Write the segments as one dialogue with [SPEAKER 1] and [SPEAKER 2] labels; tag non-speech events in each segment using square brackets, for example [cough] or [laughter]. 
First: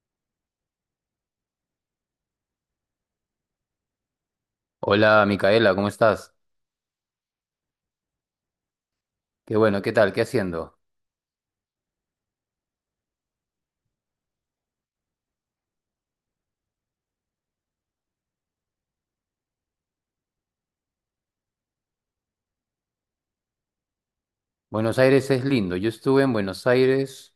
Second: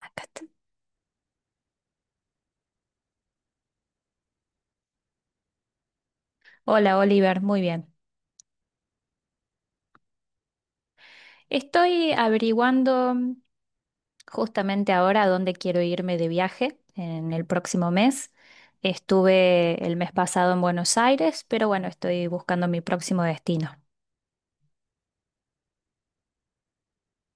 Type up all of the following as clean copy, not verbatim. [SPEAKER 1] Acá está.
[SPEAKER 2] Hola Micaela, ¿cómo estás?
[SPEAKER 1] Hola Oliver, muy bien.
[SPEAKER 2] Qué bueno, ¿qué tal? ¿Qué haciendo?
[SPEAKER 1] Estoy averiguando justamente ahora a dónde quiero irme de viaje en el próximo mes. Estuve el mes pasado en Buenos Aires, pero bueno, estoy buscando mi próximo destino.
[SPEAKER 2] Buenos Aires es lindo. Yo estuve en Buenos Aires,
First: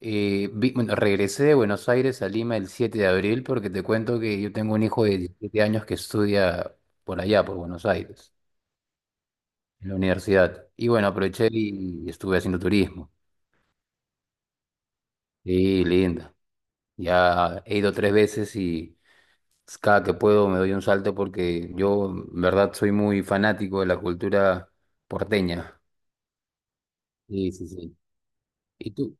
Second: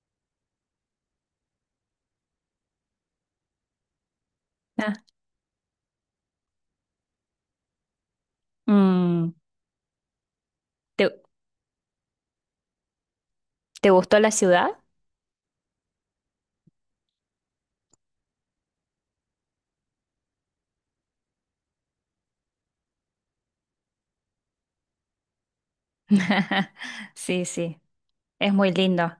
[SPEAKER 2] bueno, regresé de Buenos Aires a Lima el 7 de abril porque te cuento que yo tengo un
[SPEAKER 1] Ah,
[SPEAKER 2] hijo de 17 años que estudia por allá, por Buenos Aires,
[SPEAKER 1] mm,
[SPEAKER 2] en la universidad. Y bueno,
[SPEAKER 1] ¿te,
[SPEAKER 2] aproveché y estuve haciendo turismo.
[SPEAKER 1] te gustó la ciudad?
[SPEAKER 2] Sí, linda. Ya he ido tres veces y cada que puedo me doy un salto porque yo, en verdad, soy muy fanático de la cultura porteña.
[SPEAKER 1] [laughs] Sí,
[SPEAKER 2] Sí, sí,
[SPEAKER 1] sí,
[SPEAKER 2] sí.
[SPEAKER 1] es muy
[SPEAKER 2] ¿Y
[SPEAKER 1] lindo.
[SPEAKER 2] tú?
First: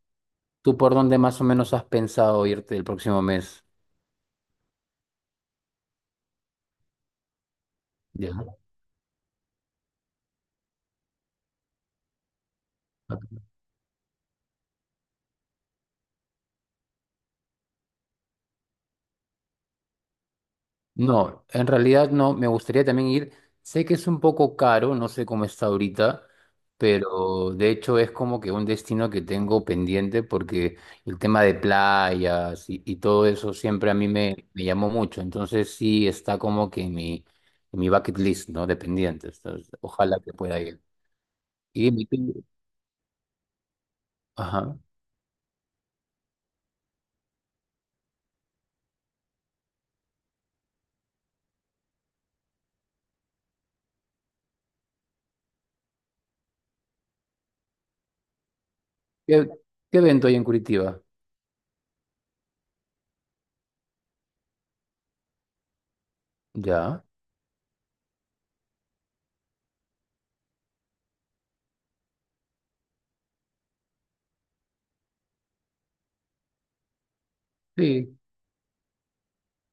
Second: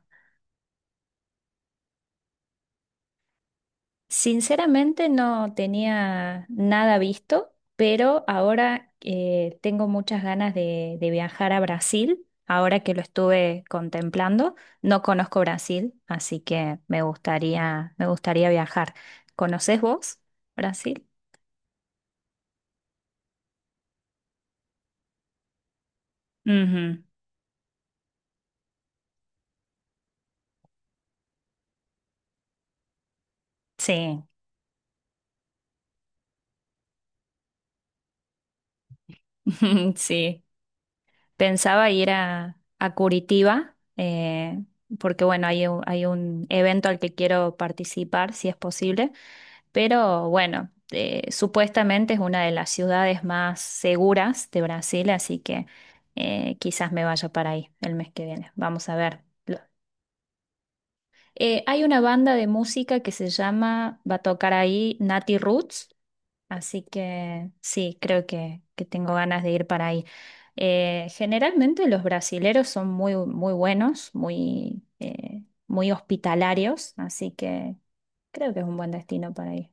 [SPEAKER 2] ¿Tú por dónde más o menos has pensado irte el próximo mes?
[SPEAKER 1] Sinceramente no tenía nada visto, pero
[SPEAKER 2] Ya.
[SPEAKER 1] ahora tengo muchas ganas de viajar a Brasil, ahora que lo estuve contemplando. No conozco Brasil, así que me gustaría viajar. ¿Conoces vos Brasil?
[SPEAKER 2] No, en realidad no, me gustaría también ir. Sé que es un poco caro, no sé cómo está ahorita,
[SPEAKER 1] Ujú.
[SPEAKER 2] pero de hecho es como que un destino que tengo pendiente porque el tema de playas y todo eso siempre a mí
[SPEAKER 1] Sí,
[SPEAKER 2] me llamó mucho. Entonces sí está como que en mi, bucket list, ¿no? De pendientes. Entonces,
[SPEAKER 1] [laughs]
[SPEAKER 2] ojalá que
[SPEAKER 1] sí.
[SPEAKER 2] pueda ir. Y
[SPEAKER 1] Pensaba
[SPEAKER 2] dime
[SPEAKER 1] ir
[SPEAKER 2] tú,
[SPEAKER 1] a Curitiba,
[SPEAKER 2] ajá.
[SPEAKER 1] porque bueno, hay un evento al que quiero participar, si es posible. Pero bueno, supuestamente es una de las ciudades más seguras de Brasil, así que quizás me vaya para ahí el mes que viene. Vamos a ver.
[SPEAKER 2] ¿Qué, qué evento hay en Curitiba?
[SPEAKER 1] Hay una banda de música que se llama, va a tocar ahí Nati Roots, así
[SPEAKER 2] Ya.
[SPEAKER 1] que sí, creo que tengo ganas de ir para ahí. Generalmente los brasileros son muy, muy buenos, muy, muy hospitalarios, así que
[SPEAKER 2] Sí.
[SPEAKER 1] creo que es un buen destino para ir.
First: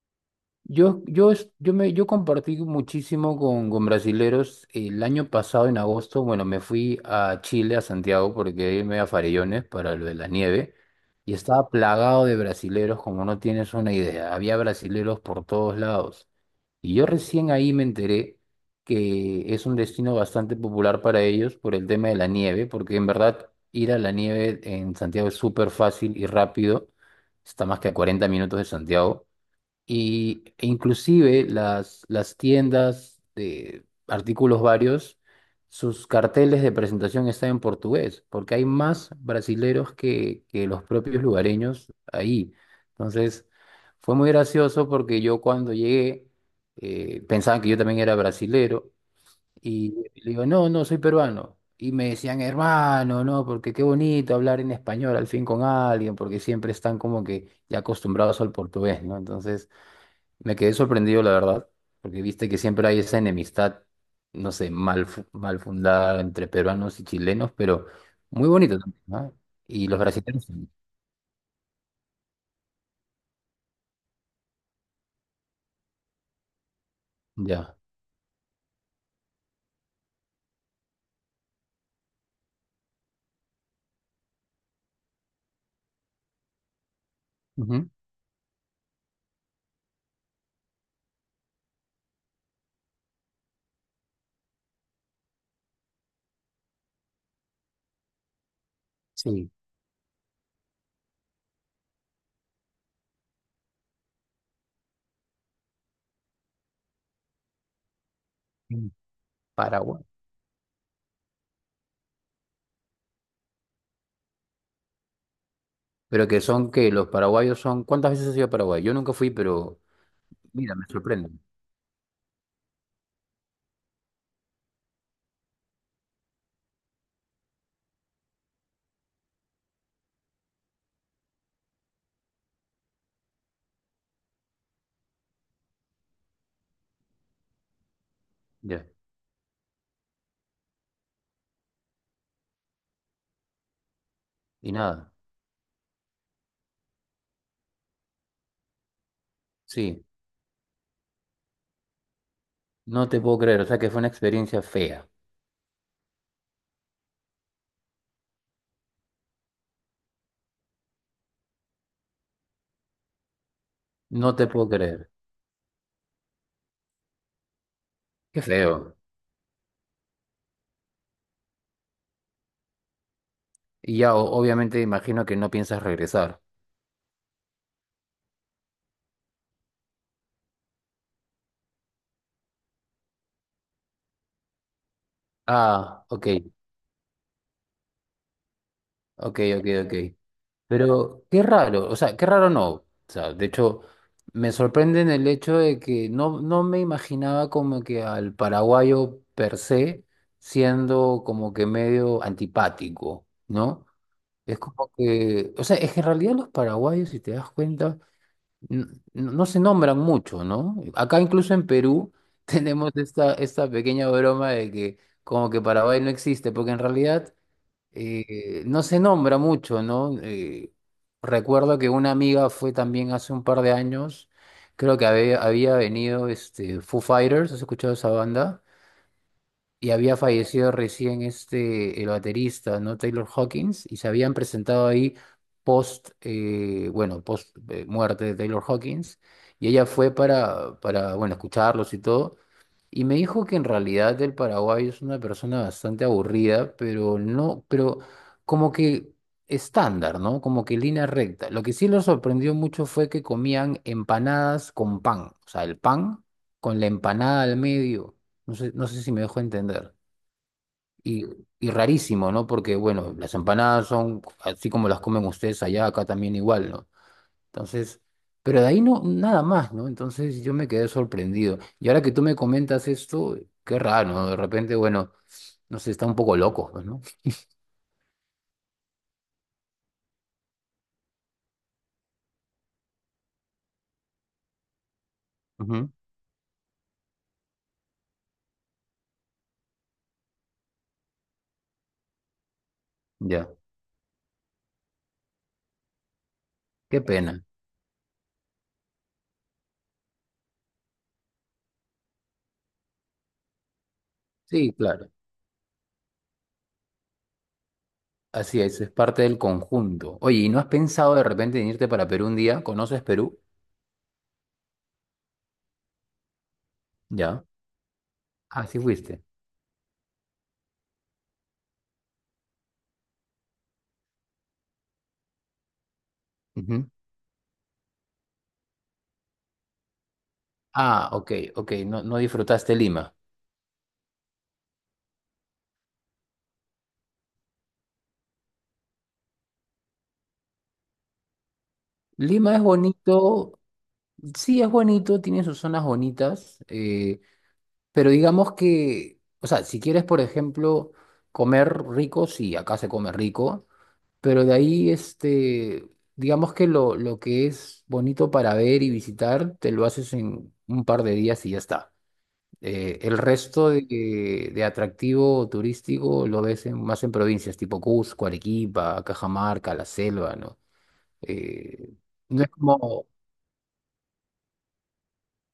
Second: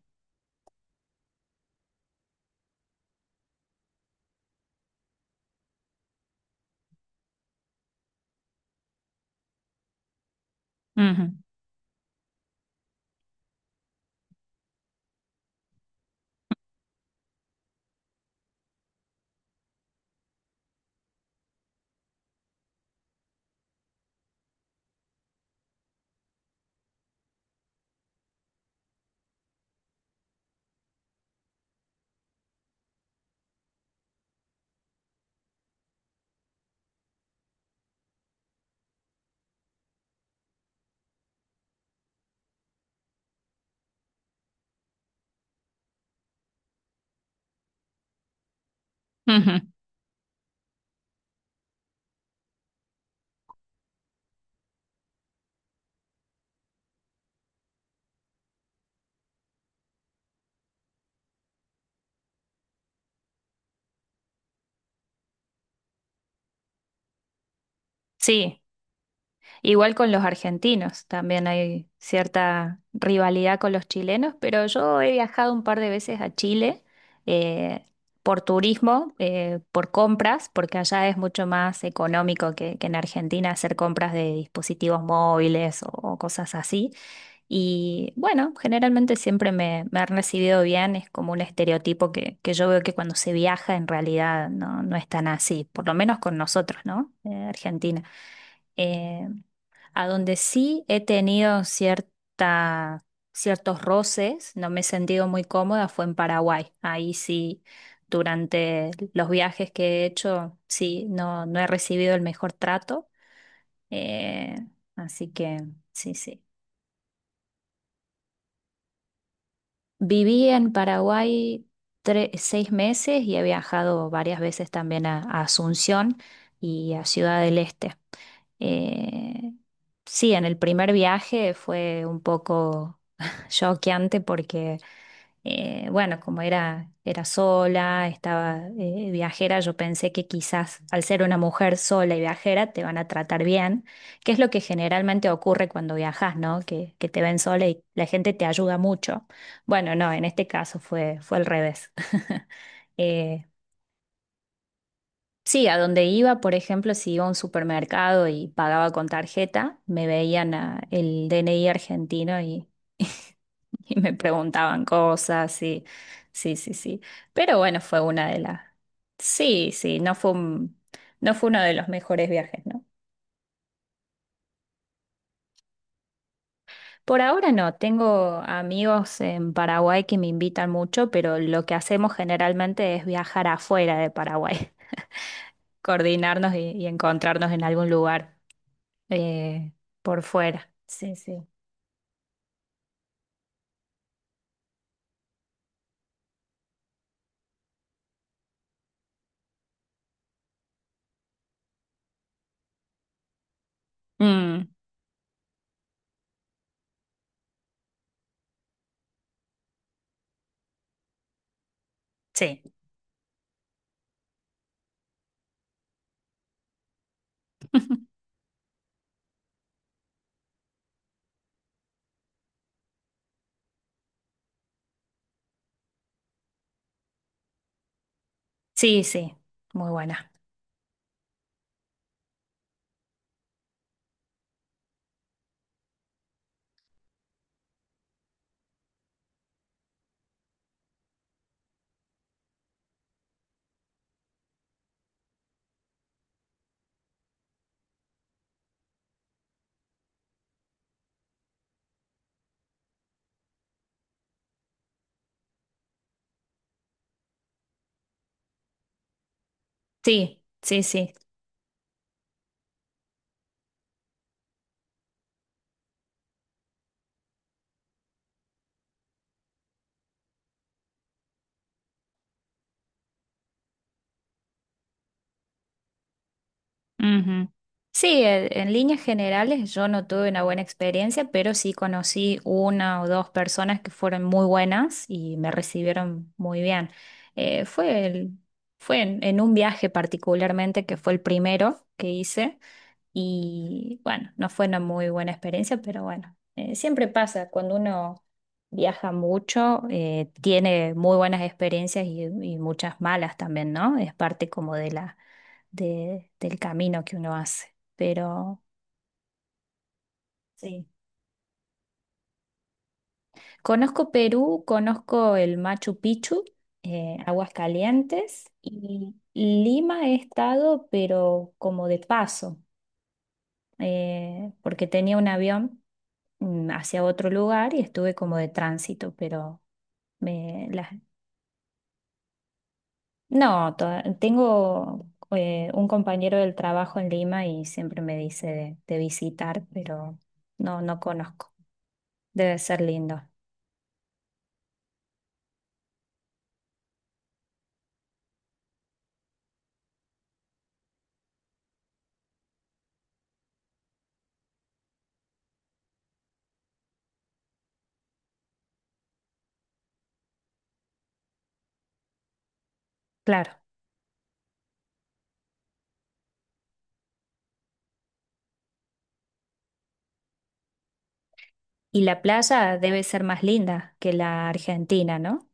[SPEAKER 2] Yo, es- yo, me, yo compartí muchísimo con brasileros el año pasado, en agosto. Bueno, me fui a Chile, a Santiago, porque quería irme a Farellones para lo de la nieve.
[SPEAKER 1] Ujú,
[SPEAKER 2] Y estaba plagado de brasileros, como no tienes una idea. Había brasileros por todos lados. Y yo recién ahí me enteré que es un destino bastante popular para ellos por el tema de la nieve, porque en verdad ir a la nieve en Santiago es súper fácil y rápido. Está más que a 40 minutos de Santiago. Y, e inclusive las tiendas de artículos varios, sus carteles de presentación están en portugués, porque hay más brasileros que los propios lugareños ahí. Entonces, fue muy gracioso porque yo cuando llegué, pensaban que yo también era brasilero,
[SPEAKER 1] ujú.
[SPEAKER 2] y le digo, no, no, soy peruano. Y me decían, hermano, no, porque qué bonito hablar en español al fin con alguien, porque siempre están como que ya acostumbrados al portugués, ¿no? Entonces. Me quedé sorprendido, la verdad, porque viste que siempre hay esa enemistad, no sé, mal fundada entre peruanos y chilenos, pero muy
[SPEAKER 1] Sí,
[SPEAKER 2] bonito también, ¿no? Y
[SPEAKER 1] igual
[SPEAKER 2] los
[SPEAKER 1] con los
[SPEAKER 2] brasileños, también,
[SPEAKER 1] argentinos, también hay cierta rivalidad con los chilenos, pero yo he viajado un par de veces a Chile,
[SPEAKER 2] ya.
[SPEAKER 1] eh, por turismo, por compras, porque allá es mucho más económico que en Argentina hacer compras de dispositivos móviles o cosas así.
[SPEAKER 2] Ujú.
[SPEAKER 1] Y bueno, generalmente siempre me han recibido bien, es como un estereotipo que yo veo que cuando se viaja en realidad no, no es tan así, por lo menos con nosotros, ¿no? Argentina. Eh,
[SPEAKER 2] Sí,
[SPEAKER 1] a donde sí he tenido ciertos roces, no me he sentido muy cómoda, fue en Paraguay. Ahí sí, durante
[SPEAKER 2] en
[SPEAKER 1] los viajes
[SPEAKER 2] Paraguay.
[SPEAKER 1] que he hecho, sí, no, no he recibido el mejor trato. Eh, así que sí,
[SPEAKER 2] Pero
[SPEAKER 1] sí.
[SPEAKER 2] que son que los paraguayos son, ¿cuántas veces has ido a Paraguay? Yo nunca fui, pero
[SPEAKER 1] Viví en
[SPEAKER 2] mira, me sorprenden.
[SPEAKER 1] Paraguay seis meses y he viajado varias veces también a Asunción y a Ciudad del Este. Eh, sí, en el primer viaje fue un poco [laughs] choqueante porque bueno, como era, era sola, estaba
[SPEAKER 2] Ya.
[SPEAKER 1] viajera, yo pensé que quizás al ser una mujer sola y viajera te van a tratar bien, que es lo que
[SPEAKER 2] Y nada,
[SPEAKER 1] generalmente ocurre cuando viajas, ¿no? Que te ven sola y la gente te ayuda mucho. Bueno,
[SPEAKER 2] sí,
[SPEAKER 1] no, en este caso fue, fue al revés. [laughs]
[SPEAKER 2] no te puedo
[SPEAKER 1] Eh,
[SPEAKER 2] creer, o sea que fue una experiencia fea.
[SPEAKER 1] sí, a donde iba, por ejemplo, si iba a un supermercado y pagaba con tarjeta, el DNI argentino [laughs] y me
[SPEAKER 2] No te puedo
[SPEAKER 1] preguntaban
[SPEAKER 2] creer.
[SPEAKER 1] cosas, y sí, sí, sí. Pero bueno, fue una de
[SPEAKER 2] Qué
[SPEAKER 1] las...
[SPEAKER 2] feo.
[SPEAKER 1] Sí, sí, no fue uno de los mejores viajes, ¿no?
[SPEAKER 2] Y ya, obviamente, imagino que no piensas regresar.
[SPEAKER 1] Por ahora no, tengo amigos en Paraguay que me invitan mucho, pero lo que hacemos generalmente es viajar afuera de Paraguay, [laughs]
[SPEAKER 2] Ah, ok.
[SPEAKER 1] coordinarnos y encontrarnos en algún lugar
[SPEAKER 2] Ok, ok,
[SPEAKER 1] eh,
[SPEAKER 2] ok.
[SPEAKER 1] por fuera. Sí,
[SPEAKER 2] Pero
[SPEAKER 1] sí.
[SPEAKER 2] qué raro, o sea, qué raro no. O sea, de hecho, me sorprende en el hecho de que no me imaginaba como que al paraguayo per se siendo como que medio antipático, ¿no? Es
[SPEAKER 1] Mm,
[SPEAKER 2] como que, o sea, es que en realidad los paraguayos, si te das cuenta, n- no se nombran mucho, ¿no? Acá incluso en Perú [laughs]
[SPEAKER 1] sí,
[SPEAKER 2] tenemos esta pequeña broma de que como que Paraguay no existe, porque en realidad no se nombra mucho, ¿no? Recuerdo que una amiga fue también hace un par de años, creo que había venido Foo Fighters, ¿has escuchado esa banda?
[SPEAKER 1] sí, sí, muy
[SPEAKER 2] Y había
[SPEAKER 1] buena.
[SPEAKER 2] fallecido recién el baterista, ¿no? Taylor Hawkins, y se habían presentado ahí post, bueno, post muerte de Taylor Hawkins, y ella fue para, bueno, escucharlos y todo. Y me dijo que en realidad el paraguayo es una persona bastante aburrida, pero no, pero como que estándar, ¿no? Como que línea recta. Lo que sí lo sorprendió mucho fue que comían empanadas con pan, o sea, el pan con la empanada al medio. No sé si me dejo entender.
[SPEAKER 1] Sí, sí, sí.
[SPEAKER 2] Y, y rarísimo, ¿no? Porque, bueno, las empanadas son así como las comen ustedes allá, acá también igual, ¿no? Entonces, pero de ahí no, nada más, ¿no? Entonces yo me quedé sorprendido. Y ahora que tú me comentas esto, qué raro, ¿no? De repente, bueno, no sé, está un poco loco, pues, ¿no?
[SPEAKER 1] Ujú. Sí, en líneas generales yo no tuve una buena experiencia, pero sí conocí una o dos personas que fueron muy buenas y me
[SPEAKER 2] Ujú.
[SPEAKER 1] recibieron muy bien. Eh, fue el- fue en un viaje particularmente que fue el primero que hice
[SPEAKER 2] Ya,
[SPEAKER 1] y bueno, no fue una muy buena experiencia, pero bueno,
[SPEAKER 2] qué
[SPEAKER 1] siempre
[SPEAKER 2] pena.
[SPEAKER 1] pasa cuando uno viaja mucho, tiene muy buenas experiencias y muchas malas también, ¿no? Es parte
[SPEAKER 2] Sí,
[SPEAKER 1] como de
[SPEAKER 2] claro.
[SPEAKER 1] del camino que uno hace.
[SPEAKER 2] Así
[SPEAKER 1] Pero
[SPEAKER 2] es parte del conjunto. Oye, ¿y no has
[SPEAKER 1] sí,
[SPEAKER 2] pensado de repente en irte para Perú un día? ¿Conoces Perú?
[SPEAKER 1] conozco Perú, conozco el Machu Picchu,
[SPEAKER 2] Ya.
[SPEAKER 1] Aguascalientes
[SPEAKER 2] Ah, sí
[SPEAKER 1] y
[SPEAKER 2] fuiste.
[SPEAKER 1] Lima he estado, pero como de paso, porque tenía un avión
[SPEAKER 2] Ujú.
[SPEAKER 1] hacia otro lugar y estuve como de tránsito, pero... Me, las,
[SPEAKER 2] Ah, ok, ok, no, no disfrutaste Lima.
[SPEAKER 1] No, tengo un compañero del trabajo en Lima y siempre me dice de visitar, pero no, no conozco.
[SPEAKER 2] Lima
[SPEAKER 1] Debe
[SPEAKER 2] es
[SPEAKER 1] ser lindo,
[SPEAKER 2] bonito, sí es bonito, tiene sus zonas bonitas. Pero digamos que, o sea, si quieres, por ejemplo, comer rico, sí, acá se come rico, pero de ahí, digamos que lo, que es bonito para ver y visitar, te lo haces en un par de días y ya está. El
[SPEAKER 1] claro.
[SPEAKER 2] resto de, atractivo turístico lo ves más en provincias tipo Cusco, Arequipa, Cajamarca, la selva, ¿no? Eh,
[SPEAKER 1] Y la
[SPEAKER 2] no es
[SPEAKER 1] playa debe
[SPEAKER 2] como,
[SPEAKER 1] ser más linda que la Argentina, ¿no?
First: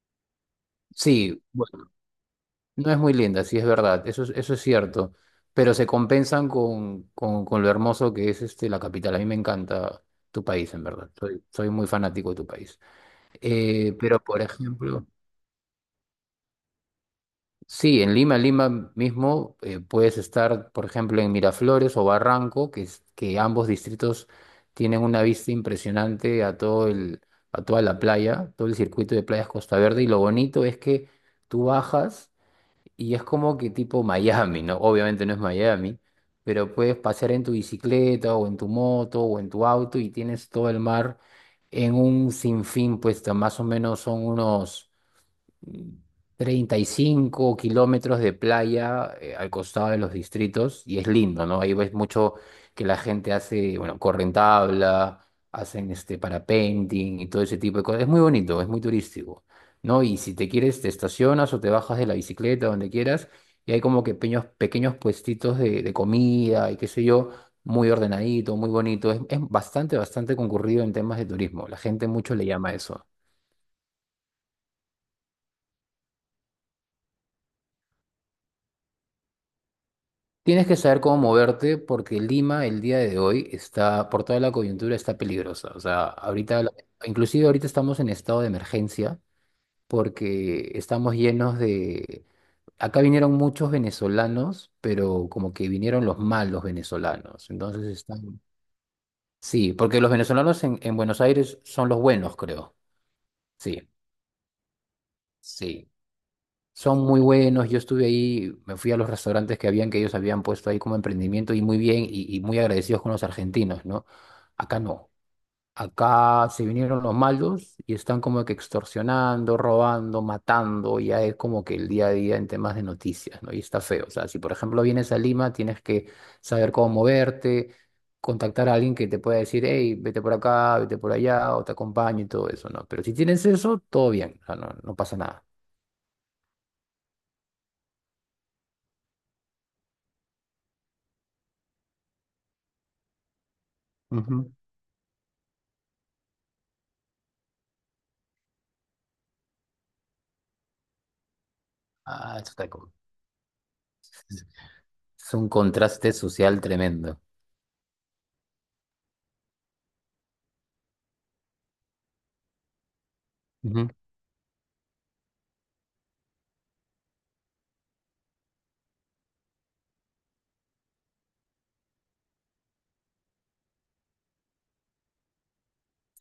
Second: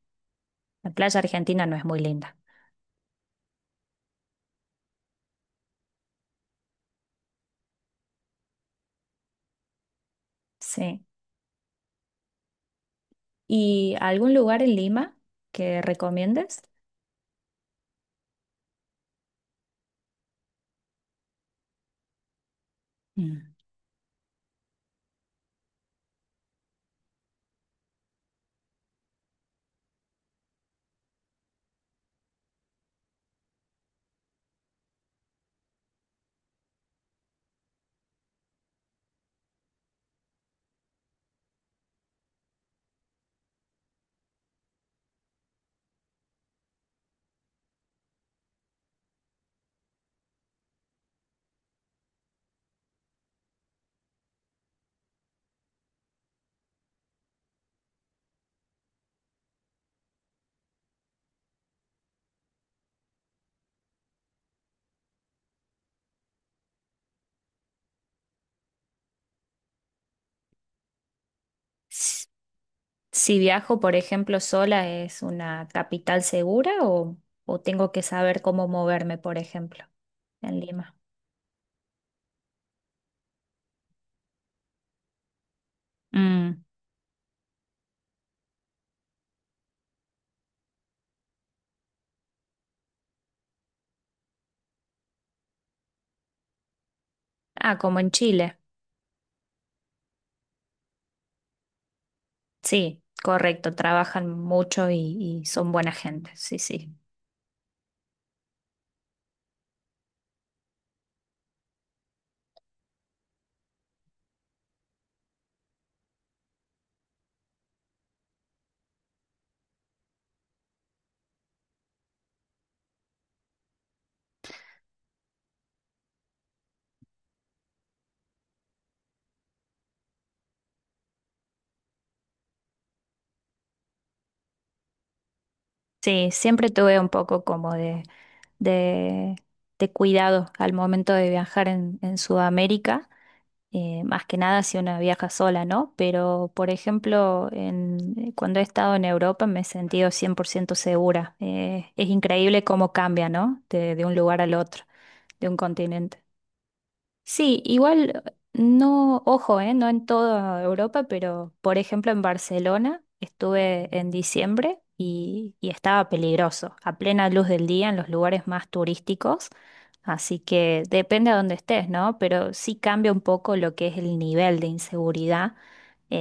[SPEAKER 1] La playa
[SPEAKER 2] sí.
[SPEAKER 1] argentina no es muy linda.
[SPEAKER 2] No es muy linda, sí es verdad, eso es cierto, pero se compensan con, lo hermoso que es la capital. A mí me encanta tu país, en
[SPEAKER 1] Sí.
[SPEAKER 2] verdad, soy muy fanático de tu país.
[SPEAKER 1] ¿Y
[SPEAKER 2] Pero,
[SPEAKER 1] algún
[SPEAKER 2] por
[SPEAKER 1] lugar en
[SPEAKER 2] ejemplo,
[SPEAKER 1] Lima que recomiendes?
[SPEAKER 2] sí, en Lima, Lima mismo, puedes estar, por ejemplo, en Miraflores o Barranco, que
[SPEAKER 1] Mm.
[SPEAKER 2] ambos distritos tienen una vista impresionante a a toda la playa, todo el circuito de playas Costa Verde, y lo bonito es que tú bajas. Y es como que tipo Miami, ¿no? Obviamente no es Miami, pero puedes pasear en tu bicicleta o en tu moto o en tu auto y tienes todo el mar en un sinfín, pues más o menos son unos 35 kilómetros de playa al costado de los distritos y es lindo, ¿no? Ahí ves mucho que la gente hace, bueno, corren tabla, hacen este parapenting y todo ese tipo de cosas. Es muy bonito, es muy turístico, ¿no? Y si te quieres, te estacionas o te bajas de la bicicleta, donde quieras, y hay como que pequeños, pequeños puestitos de, comida y qué sé yo, muy ordenadito, muy bonito. Es bastante, bastante concurrido en temas de turismo. La gente
[SPEAKER 1] S-
[SPEAKER 2] mucho le llama eso.
[SPEAKER 1] Si viajo, por ejemplo, sola, ¿es una capital segura o tengo que saber cómo moverme, por ejemplo, en
[SPEAKER 2] Tienes que
[SPEAKER 1] Lima?
[SPEAKER 2] saber cómo moverte porque Lima el día de hoy está, por toda la coyuntura, está peligrosa. O sea, ahorita,
[SPEAKER 1] Mm.
[SPEAKER 2] inclusive ahorita estamos en estado de emergencia porque estamos llenos de. Acá vinieron muchos venezolanos, pero como que vinieron los malos venezolanos.
[SPEAKER 1] Ah,
[SPEAKER 2] Entonces
[SPEAKER 1] como en
[SPEAKER 2] están.
[SPEAKER 1] Chile.
[SPEAKER 2] Sí, porque los venezolanos en, Buenos Aires son los buenos, creo.
[SPEAKER 1] Sí, correcto.
[SPEAKER 2] Sí,
[SPEAKER 1] Trabajan mucho y son
[SPEAKER 2] sí.
[SPEAKER 1] buena gente. Sí, sí.
[SPEAKER 2] Son muy buenos, yo estuve ahí, me fui a los restaurantes que ellos habían puesto ahí como emprendimiento y muy bien y muy agradecidos con los argentinos, ¿no? Acá no, acá se vinieron los malos y están como que extorsionando, robando, matando, ya es como que el día a día en temas de noticias, ¿no? Y está feo, o sea, si por ejemplo vienes a Lima, tienes que saber cómo moverte, contactar a alguien que te pueda decir, hey, vete por acá, vete por allá, o te acompaño y todo eso, ¿no? Pero si tienes eso, todo bien, o sea, no, no pasa nada.
[SPEAKER 1] Sí, siempre tuve un poco como de, de cuidado al momento de viajar en Sudamérica. Eh, más que nada si una viaja sola, ¿no? Pero, por ejemplo, cuando he estado en Europa me he sentido 100% segura. Es
[SPEAKER 2] Ah, eso
[SPEAKER 1] increíble
[SPEAKER 2] está
[SPEAKER 1] cómo cambia, ¿no? De un lugar al otro,
[SPEAKER 2] es
[SPEAKER 1] de
[SPEAKER 2] un
[SPEAKER 1] un
[SPEAKER 2] contraste
[SPEAKER 1] continente.
[SPEAKER 2] social tremendo.
[SPEAKER 1] Sí, igual no, ojo, no en toda Europa, pero por ejemplo en Barcelona estuve
[SPEAKER 2] Ujú.
[SPEAKER 1] en diciembre y estaba peligroso, a plena luz del día en los lugares más turísticos, así que depende a dónde estés, ¿no? Pero sí cambia un poco lo que es el nivel de inseguridad,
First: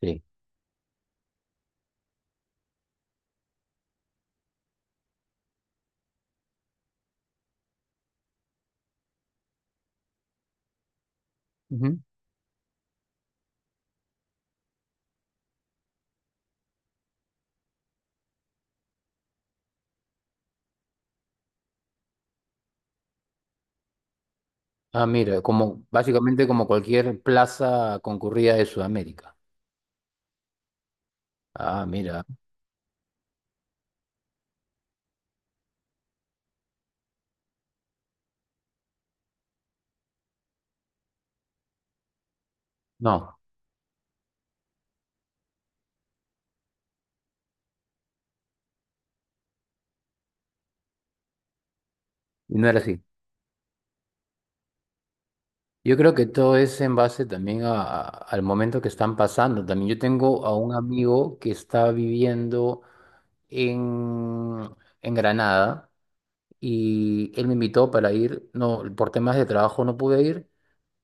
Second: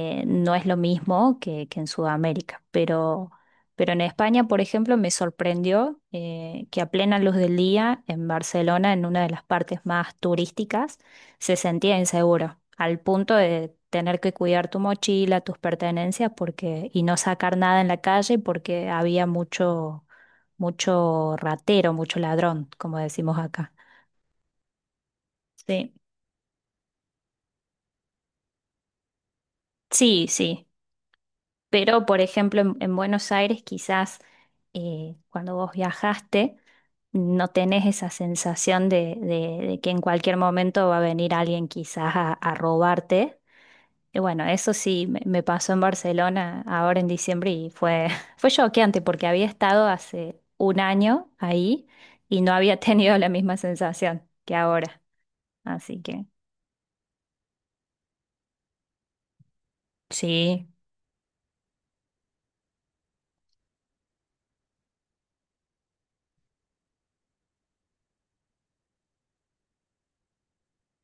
[SPEAKER 2] Sí.
[SPEAKER 1] no es lo mismo que en Sudamérica, pero en España, por ejemplo, me sorprendió que a plena luz del día, en Barcelona, en una de las partes más turísticas, se sentía
[SPEAKER 2] Ujú.
[SPEAKER 1] inseguro, al punto de tener que cuidar tu mochila, tus pertenencias, porque, y no sacar nada en la calle porque había mucho, mucho ratero, mucho ladrón, como decimos acá.
[SPEAKER 2] Ah, mira, como
[SPEAKER 1] Sí,
[SPEAKER 2] básicamente como cualquier plaza concurrida de Sudamérica.
[SPEAKER 1] sí, sí.
[SPEAKER 2] Ah,
[SPEAKER 1] Pero, por
[SPEAKER 2] mira.
[SPEAKER 1] ejemplo, en Buenos Aires quizás cuando vos viajaste no tenés esa sensación de, de que en cualquier momento va a venir alguien quizás a robarte.
[SPEAKER 2] No,
[SPEAKER 1] Y bueno, eso sí me pasó en Barcelona ahora en diciembre y fue, [laughs] fue choqueante porque había estado hace un año ahí y no
[SPEAKER 2] no era
[SPEAKER 1] había [laughs]
[SPEAKER 2] así.
[SPEAKER 1] tenido la misma sensación que ahora.
[SPEAKER 2] Yo
[SPEAKER 1] Así
[SPEAKER 2] creo que
[SPEAKER 1] que
[SPEAKER 2] todo es en base también al momento que están pasando. También yo tengo a
[SPEAKER 1] sí.
[SPEAKER 2] un amigo que está viviendo en, Granada y él me invitó para ir. No, por temas de trabajo no pude ir,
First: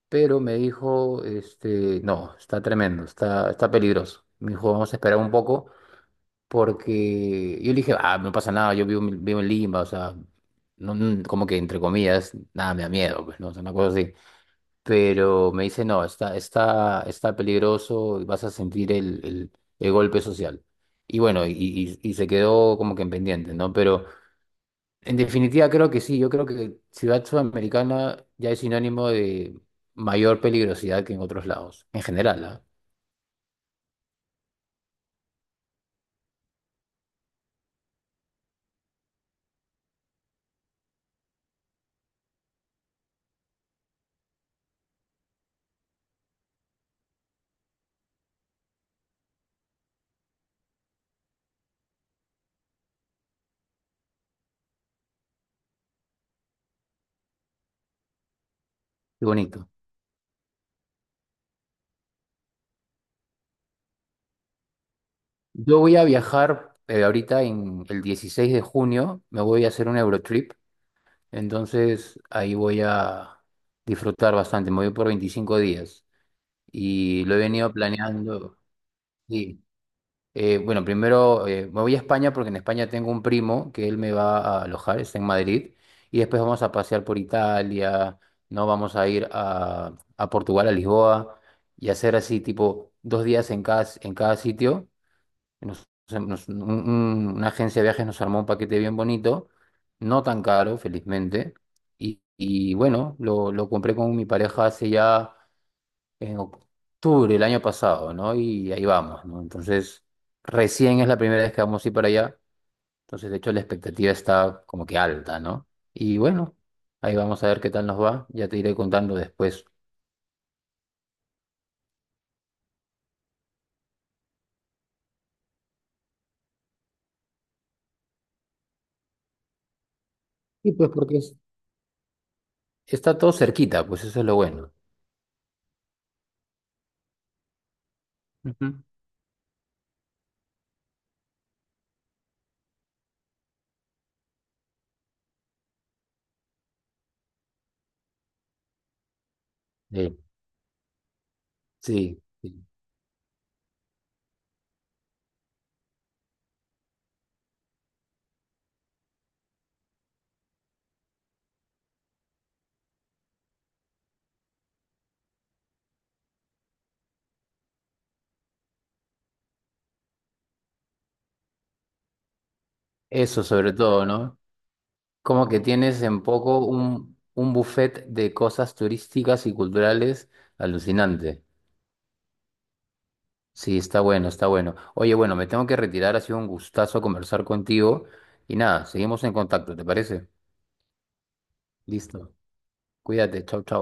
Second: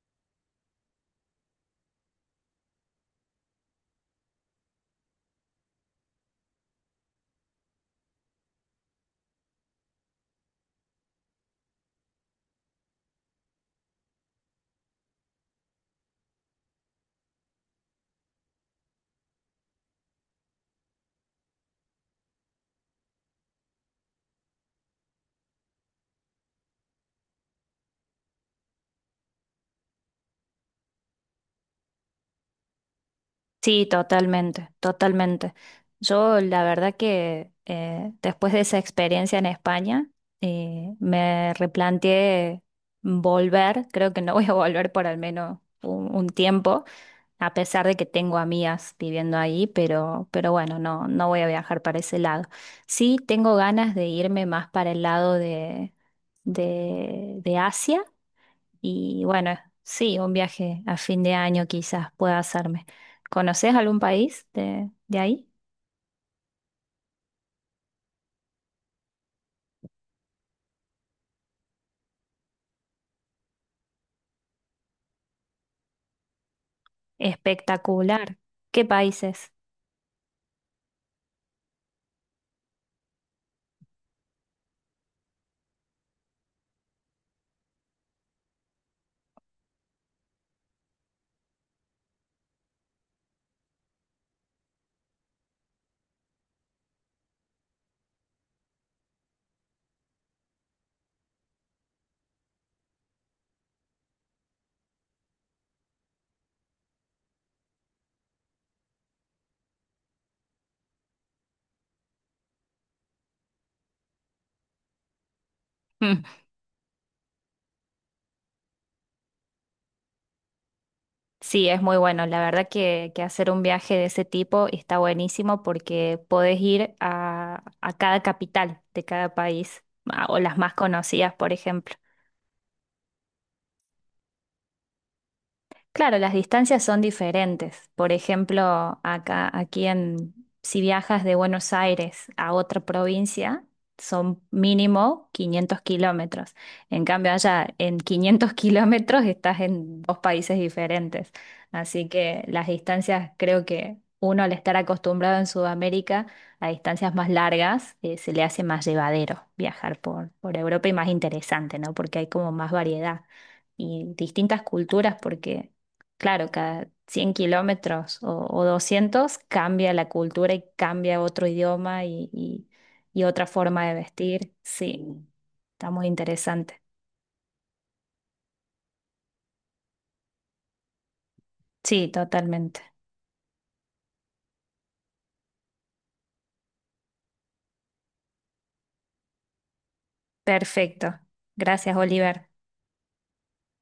[SPEAKER 2] pero me dijo, no, está tremendo, está peligroso. Me dijo, vamos a esperar un poco, porque yo le dije, ah, no pasa nada, yo vivo, vivo en Lima, o sea, no, no, como que entre comillas, nada, me da miedo, pues, no, o sea, una cosa así. Pero me dice, no, está peligroso, y vas a sentir el golpe social. Y bueno, y se quedó como que en pendiente, ¿no? Pero. En definitiva, creo que sí. Yo creo que Ciudad Sudamericana ya es sinónimo de mayor peligrosidad que en otros lados, en general, ¿ah?
[SPEAKER 1] Sí, totalmente, totalmente. Yo la verdad que después de esa experiencia en España, me replanteé volver, creo que no voy a volver por al menos un tiempo, a pesar de que tengo amigas viviendo ahí, pero bueno, no, no voy a viajar para ese lado. Sí, tengo ganas de irme más para el lado de, de Asia y
[SPEAKER 2] Qué
[SPEAKER 1] bueno,
[SPEAKER 2] bonito.
[SPEAKER 1] sí, un viaje a fin de año quizás pueda hacerme. ¿Conoces algún país de ahí?
[SPEAKER 2] Yo voy a viajar ahorita en el 16 de junio, me voy a hacer un Eurotrip, entonces ahí voy a disfrutar bastante. Me voy por 25 días y lo he venido
[SPEAKER 1] Espectacular.
[SPEAKER 2] planeando.
[SPEAKER 1] ¿Qué países?
[SPEAKER 2] Sí. Bueno, primero me voy a España porque en España tengo un primo que él me va a alojar, está en Madrid, y después vamos a pasear por Italia, no vamos a ir a, Portugal, a Lisboa, y hacer así tipo 2 días en cada, sitio. Una agencia de viajes nos armó un paquete bien bonito, no tan caro, felizmente, y bueno, lo, compré con mi pareja hace ya en octubre el año pasado, ¿no? Y ahí vamos, ¿no? Entonces, recién es la primera vez que vamos a ir para allá. Entonces, de hecho, la expectativa está como que alta, ¿no? Y
[SPEAKER 1] Mm,
[SPEAKER 2] bueno, ahí vamos a ver qué tal nos va. Ya te iré contando después.
[SPEAKER 1] sí, es muy bueno. La verdad que hacer un viaje de ese tipo está buenísimo porque podés ir a cada capital de cada país, o las
[SPEAKER 2] Y
[SPEAKER 1] más
[SPEAKER 2] pues porque
[SPEAKER 1] conocidas, por ejemplo.
[SPEAKER 2] está todo cerquita, pues eso es lo bueno.
[SPEAKER 1] Claro, las distancias son diferentes. Por
[SPEAKER 2] Ujú.
[SPEAKER 1] ejemplo, acá, aquí en, si viajas de Buenos Aires a otra provincia, son mínimo 500 kilómetros. En cambio, allá en 500 [laughs] kilómetros estás en dos
[SPEAKER 2] Sí,
[SPEAKER 1] países diferentes. Así
[SPEAKER 2] sí,
[SPEAKER 1] que
[SPEAKER 2] sí.
[SPEAKER 1] las distancias, creo que uno al estar acostumbrado en Sudamérica a distancias más largas, se le hace más llevadero viajar por Europa y más interesante, ¿no? Porque hay como más variedad y distintas culturas porque claro, cada 100 kilómetros o 200 cambia la cultura y cambia otro idioma y
[SPEAKER 2] Eso
[SPEAKER 1] otra
[SPEAKER 2] sobre
[SPEAKER 1] forma de
[SPEAKER 2] todo, ¿no?
[SPEAKER 1] vestir. Sí,
[SPEAKER 2] Como que
[SPEAKER 1] está
[SPEAKER 2] tienes
[SPEAKER 1] muy
[SPEAKER 2] en poco
[SPEAKER 1] interesante.
[SPEAKER 2] un, buffet de cosas turísticas y culturales alucinante.
[SPEAKER 1] Sí, totalmente.
[SPEAKER 2] Sí, está bueno, está bueno. Oye, bueno, me tengo que retirar, ha sido un gustazo conversar contigo y nada, seguimos en contacto, ¿te parece?
[SPEAKER 1] Perfecto. Gracias,
[SPEAKER 2] Listo.
[SPEAKER 1] Oliver.
[SPEAKER 2] Cuídate, chau, chau.